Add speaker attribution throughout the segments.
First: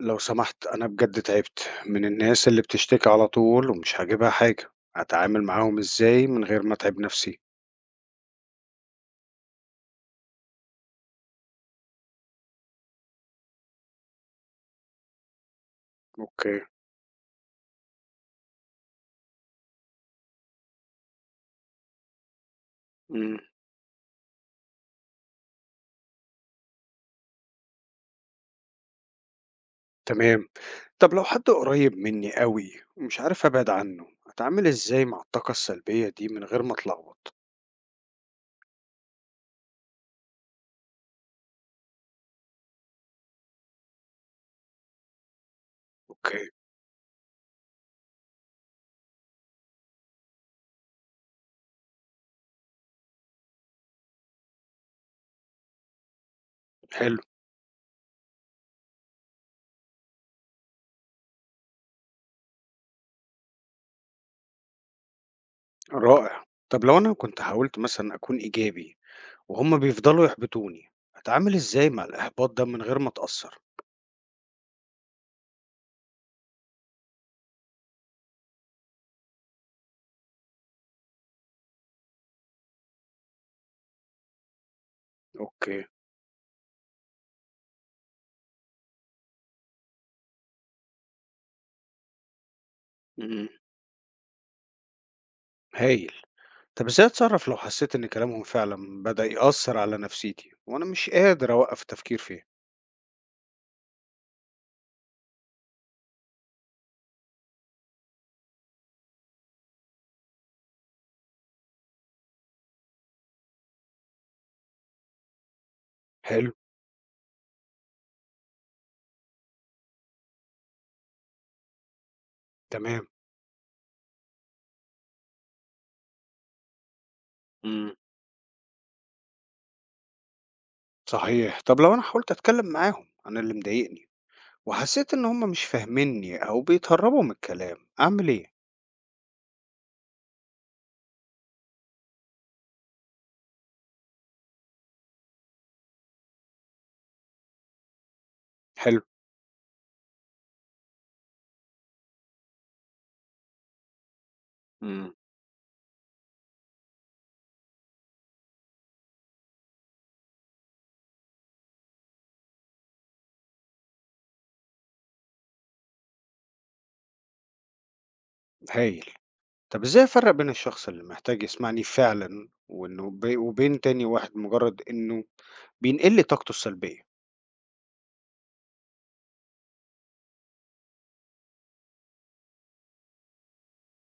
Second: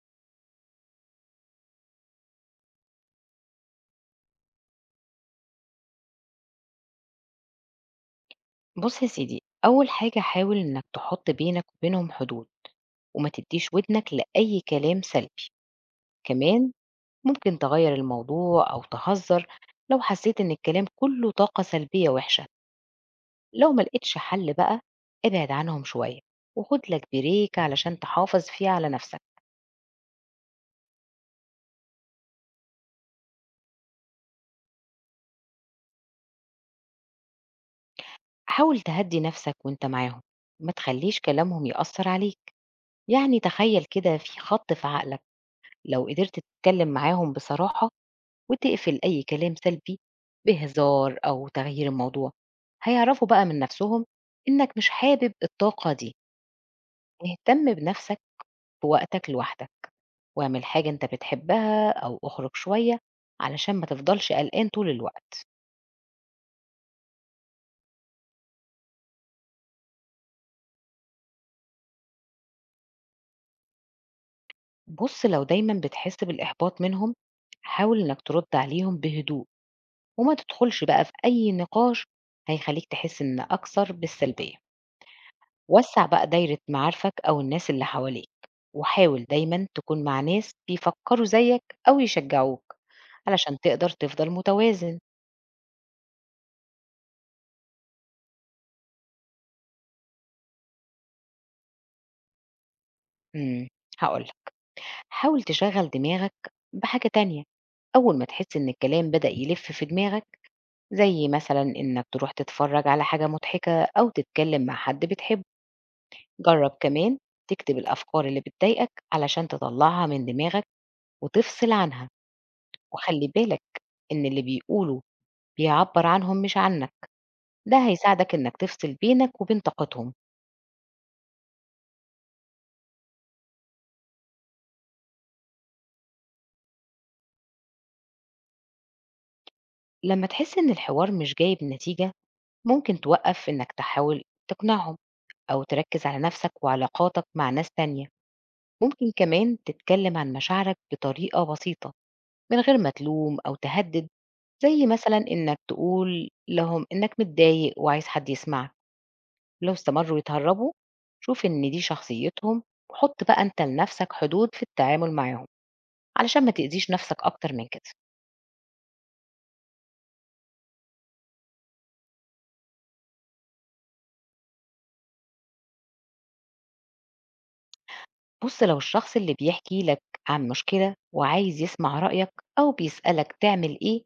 Speaker 1: لو سمحت، أنا بجد تعبت من الناس اللي بتشتكي على طول ومش هاجيبها حاجة. هتعامل معاهم إزاي من غير ما أتعب نفسي؟
Speaker 2: بُص يا سيدي، أول حاجة حاول إنك تحط بينك وبينهم حدود، وما تديش ودنك لأي كلام سلبي.
Speaker 1: أوكي.
Speaker 2: كمان ممكن تغيّر الموضوع أو تهزر لو حسيت إن الكلام كله طاقة سلبية وحشة.
Speaker 1: مم.
Speaker 2: لو ما لقيتش حل بقى ابعد عنهم شوية، وخد لك بريك علشان تحافظ فيه على نفسك.
Speaker 1: تمام. طب لو حد قريب مني قوي ومش عارف أبعد عنه، أتعامل إزاي مع الطاقة السلبية دي من غير ما أتلخبط؟
Speaker 2: حاول تهدّي نفسك وأنت معاهم، ما تخليش كلامهم يأثّر عليك، يعني تخيّل كده في خط في عقلك. لو قدرت
Speaker 1: أوكي.
Speaker 2: تتكلم معاهم بصراحة وتقفل أي كلام سلبي بهزار أو تغيير الموضوع، هيعرفوا بقى من نفسهم إنك مش حابب الطاقة دي.
Speaker 1: حلو.
Speaker 2: اهتم بنفسك في وقتك لوحدك، واعمل حاجة أنت بتحبها أو اخرج شوية علشان ما تفضلش قلقان طول الوقت.
Speaker 1: رائع. طب لو أنا كنت حاولت مثلا أكون إيجابي وهم بيفضلوا يحبطوني، أتعامل إزاي مع الإحباط ده من غير ما أتأثر؟
Speaker 2: بص، لو دايما بتحس بالإحباط منهم، حاول إنك ترد عليهم بهدوء وما تدخلش بقى في أي نقاش، هيخليك تحس إن أكثر بالسلبية.
Speaker 1: أوكي.
Speaker 2: وسّع بقى دايرة معارفك أو الناس اللي حواليك، وحاول دايمًا تكون مع ناس بيفكّروا زيّك أو يشجّعوك،
Speaker 1: مم.
Speaker 2: علشان تقدر تفضل متوازن.
Speaker 1: هايل. طب ازاي اتصرف لو حسيت ان كلامهم فعلا بدأ يأثر على نفسيتي وانا مش قادر اوقف التفكير فيه؟
Speaker 2: إمم، هاقول لك، حاول تشغّل دماغك بحاجة تانية، أول ما تحس إن الكلام بدأ يلِف في دماغك، زي مثلًا إنك تروح تتفرّج على حاجة مضحكة أو تتكلّم مع حد بتحبه.
Speaker 1: حلو.
Speaker 2: جرّب كمان تكتب الأفكار اللي بتضايقك علشان تطلّعها من دماغك وتفصل عنها،
Speaker 1: تمام.
Speaker 2: وخلّي بالك إن اللي بيقولوا بيعبّر عنهم مش عنك، ده
Speaker 1: امم.
Speaker 2: هيساعدك إنك تفصل بينك وبين طاقتهم.
Speaker 1: صحيح. طب لو انا حاولت اتكلم معاهم عن اللي مضايقني وحسيت ان هم مش فاهميني او بيتهربوا من الكلام، اعمل ايه؟
Speaker 2: لمّا تحس إن الحوار مش جايب نتيجة، ممكن توقّف إنك تحاول تقنعهم أو تركّز على نَفْسك وعلاقاتك مع ناس تانية.
Speaker 1: حلو.
Speaker 2: ممكن كمان تتكلّم عن مشاعرك بطريقة بسيطة من غير ما تلوم أو تهدّد، زي
Speaker 1: امم.
Speaker 2: مثلًا إنك تقول لهم إنك متضايق وعايز حد يسمعك. لو استمرّوا يتهرّبوا، شوف إن دي شخصيتهم، وحُط بقى أنت لنَفْسك حدود في التعامل معاهم، علشان ما تأذيش نَفْسك أكتر من كده.
Speaker 1: هايل. طب ازاي افرق بين الشخص اللي محتاج يسمعني فعلا وبين تاني واحد مجرد انه بينقل لي طاقته السلبية؟
Speaker 2: بُص، لو الشخص اللي بيحكي لك عن مشكلة وعايز يسمع رأيك أو بيسألك تعمل إيه،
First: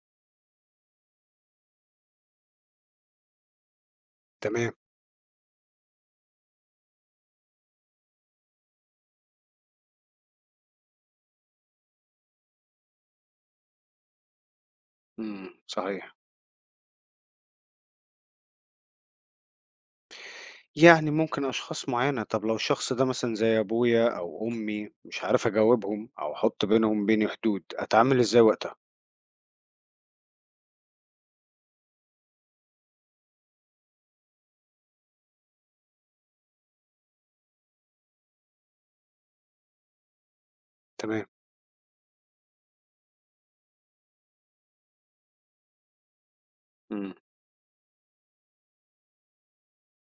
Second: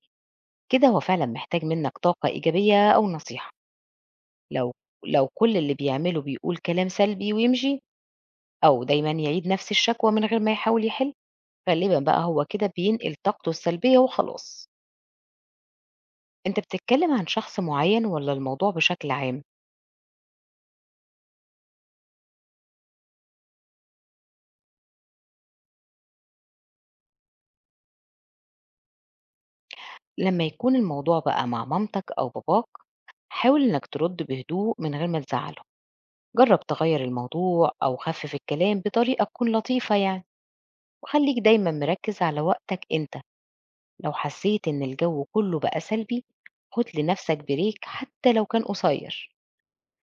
Speaker 2: كده هو فعلًا محتاج منك طاقة إيجابية أو نصيحة.
Speaker 1: تمام.
Speaker 2: لو لو كل اللي بيعمله بيقول كلام سلبي ويمشي، أو دايمًا يعيد نفس الشكوى من غير ما يحاول يحل، غالبًا بقى هو كده بينقل طاقته السلبية وخلاص.
Speaker 1: امم. صحيح.
Speaker 2: أنت بتتكلم عن شخص معين والّا الموضوع بشكل عام؟
Speaker 1: يعني ممكن أشخاص معينة. طب لو الشخص ده مثلًا زي أبويا أو أمي مش عارف أجاوبهم أو أحُط بينهم بيني حدود، أتعامل إزاي وقتها؟
Speaker 2: لمّا يكون الموضوع بقى مع مامتك أو باباك، حاول إنك ترد بهدوء من غير ما تزعله. جرب تغير الموضوع أو خفف الكلام بطريقة تكون لطيفة يعني.
Speaker 1: تمام.
Speaker 2: وخليك دايما مركز على وقتك أنت. لو حسيت إن الجو كله بقى سلبي، خد
Speaker 1: إمم.
Speaker 2: لنفسك بريك حتى لو كان قصير.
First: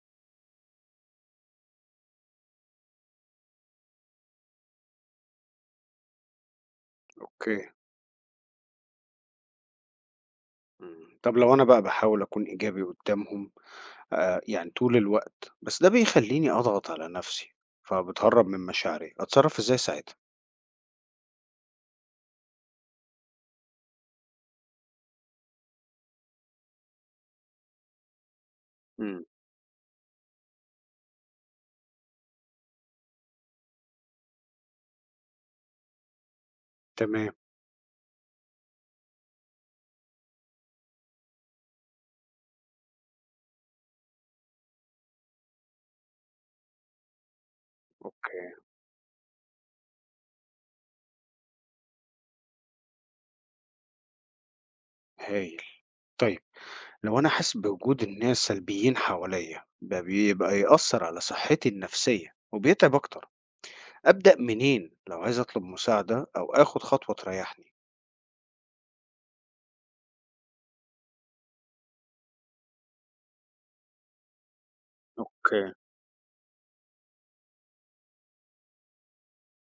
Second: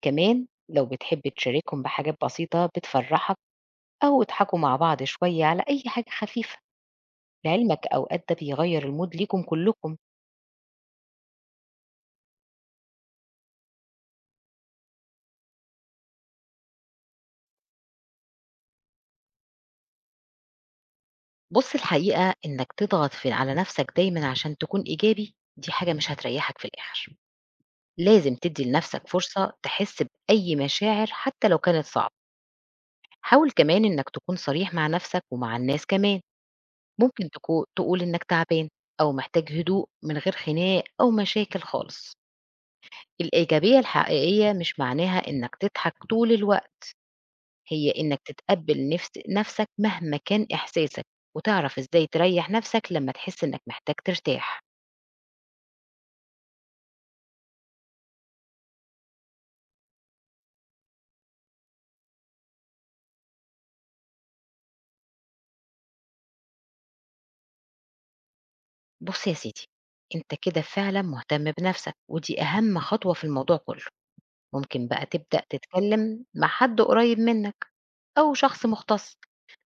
Speaker 2: كمان لو بتحب تشاركهم بحاجات بسيطة بتفرحك أو اضحكوا مع بعض شوية على أي حاجة خفيفة،
Speaker 1: أوكي.
Speaker 2: لعلمك أوقات ده بيغير المود ليكم كلكم.
Speaker 1: إمم. طب لو أنا بقى باحاول أكون إيجابي قدّامهم يعني طول الوقت، بس ده بيخلّيني أضغط على نفسي، فبتهرّب من مشاعري، أتصرّف إزاي ساعتها؟
Speaker 2: بص، الحقيقة إنك تضغط في على نفسك دايما عشان تكون إيجابي دي حاجة مش هتريحك في الآخر. لازم تدي لنفسك
Speaker 1: إمم.
Speaker 2: فرصة تحس بأي مشاعر حتى لو كانت صعبة. حاول كمان إنك تكون صريح مع نفسك ومع الناس كمان. ممكن
Speaker 1: تمام.
Speaker 2: تقول إنك تعبان أو محتاج هدوء من غير خناق أو مشاكل خالص. الإيجابية الحقيقية مش معناها إنك تضحك طول الوقت، هي إنك
Speaker 1: أوكي.
Speaker 2: تتقبل نفس نفسك مهما كان إحساسك، وتعرف إزاي تريح نفسك لما تحس إنك محتاج ترتاح.
Speaker 1: هايل. طيب، لو أنا حاسس بوجود الناس سلبيين حواليّا، ده بيبقى يأثّر على صحّتي النفسية وبيتعب أكتر. أبدأ منين لو عايز أطلب مساعدة أو آخد خطوة تريحني؟
Speaker 2: بص يا سيدي، أنت كده فعلا مهتم بنفسك ودي أهم خطوة في الموضوع كله. ممكن بقى تبدأ
Speaker 1: اوكي.
Speaker 2: تتكلم مع حد قريب منك أو شخص مختص،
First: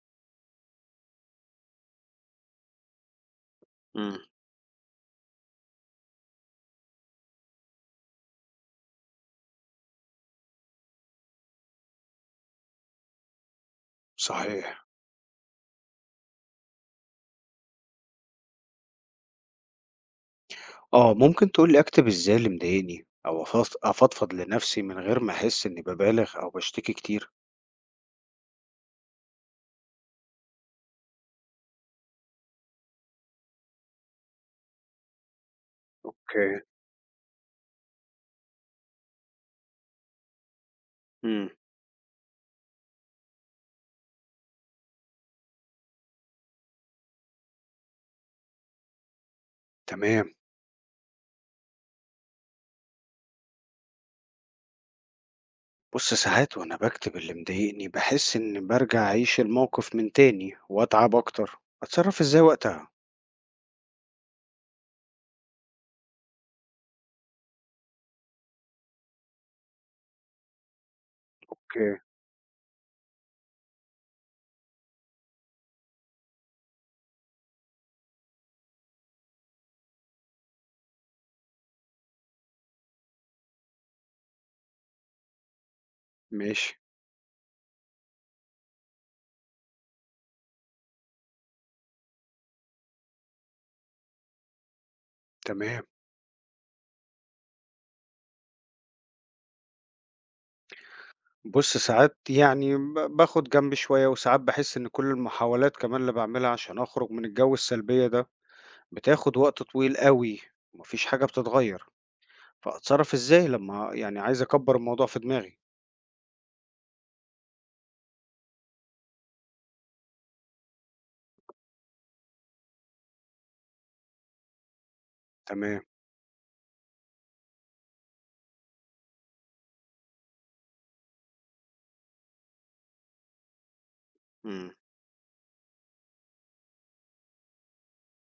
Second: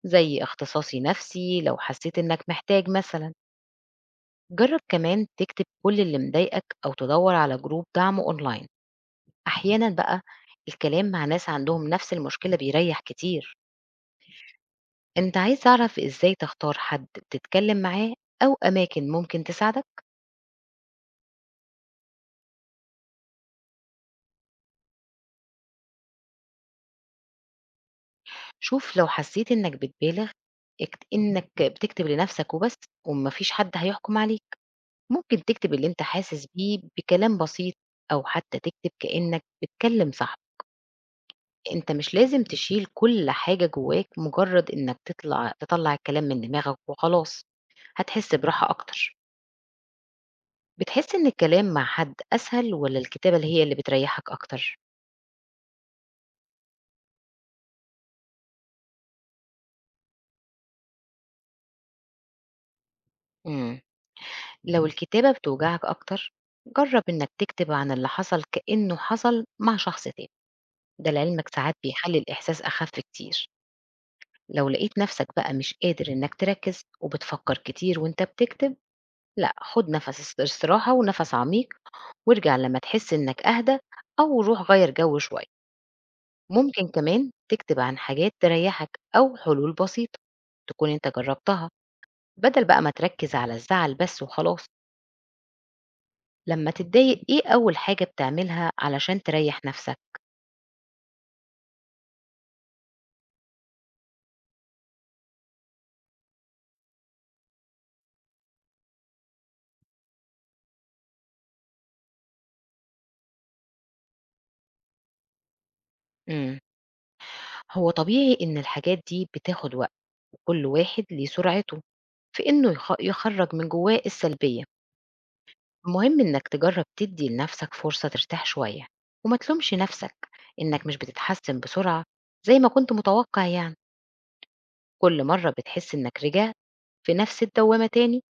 Speaker 2: زي اختصاصي نفسي لو حسيت إنك محتاج مثلا.
Speaker 1: امم.
Speaker 2: جرب كمان تكتب كل اللي مضايقك أو تدور على جروب دعم أونلاين. أحيانا بقى الكلام مع ناس عندهم نفس المشكلة بيريح كتير.
Speaker 1: صحيح.
Speaker 2: أنت عايز تعرف إزاي تختار حد تتكلم معاه أو أماكن ممكن تساعدك؟
Speaker 1: آه، ممكن تقولي أكتب إزاي اللي مضايقني أو أفضفض لنفسي من غير ما أحس إني ببالغ أو بشتكي كتير؟
Speaker 2: شوف، لو حسيت إنك بتبالغ، إنك بتكتب لنفسك وبس، ومفيش حد هيحكم عليك. ممكن تكتب اللي أنت حاسس
Speaker 1: اوكي.
Speaker 2: بيه بكلام بسيط، أو حتى تكتب كأنك بتكلم صاحبك.
Speaker 1: امم.
Speaker 2: أنت مش لازم تشيل كل حاجة جواك، مجرد إنك تطلع الكلام من دماغك وخلاص، هتحس براحة أكتر.
Speaker 1: تمام.
Speaker 2: بتحس إن الكلام مع حد أسهل ولا الكتابة اللي هي اللي بتريحك أكتر؟
Speaker 1: بص، ساعات وأنا بكتب اللي مضايقني بحس إني برجع أعيش الموقف من تاني وأتعب أكتر، أتصرف إزاي وقتها؟
Speaker 2: إمم، لو الكتابة بتوجعك أكتر، جرب إنك تكتب عن اللي حصل كأنه حصل مع شخص تاني، ده لعلمك ساعات
Speaker 1: اوكي.
Speaker 2: بيخلي الإحساس أخف كتير. لو لقيت نفسك بقى مش قادر إنك تركز وبتفكر كتير وأنت بتكتب، لأ خد نفس استراحة ونفس عميق، وارجع لما تحس إنك أهدى، أو روح غير جو شوية.
Speaker 1: ماشي.
Speaker 2: ممكن كمان تكتب عن حاجات تريحك أو حلول بسيطة تكون أنت جربتها، بدل بقى ما تركز على الزعل بس وخلاص.
Speaker 1: تمام.
Speaker 2: لما تتضايق إيه أول حاجة بتعملها علشان تريح نفسك؟
Speaker 1: بُص، ساعات يعني باخد جنب شوية، وساعات باحس إن كل المحاولات كمان اللي باعملها عشان أخرج من الجو السلبية ده، بتاخد وقت طويل أوي وما فيش حاجة بتتغيّر، فأتصرّف إزاي لمّا يعني عايز أكبّر الموضوع في دماغي؟
Speaker 2: مم. هو طبيعي إن الحاجات دي بتاخد وقت، وكل واحد ليه سرعته في إنه يخرج من جواه السلبية.
Speaker 1: تمام.
Speaker 2: المهم إنك تجرب تدي لنفسك فرصة ترتاح شوية، وما تلومش نفسك إنك مش بتتحسن بسرعة زي ما كنت متوقع يعني.
Speaker 1: إمم.
Speaker 2: كل مرة بتحس إنك رجعت في نفس الدوامة تاني،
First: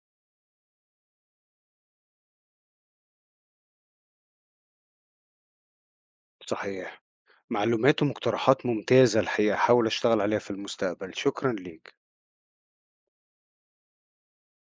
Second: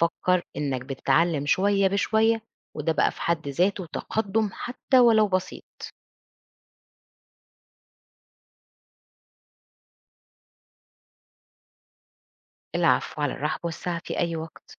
Speaker 2: فكر إنك بتتعلم شوية بشوية، وده بقى في حد ذاته تقدم حتى ولو بسيط.
Speaker 1: صحيح. معلومات ومقترحات ممتازة الحقيقة، هاحاول أشتغل عليها في المستقبل. شكرًا ليك.
Speaker 2: العفو، على الرحب والسعة في أي وقت.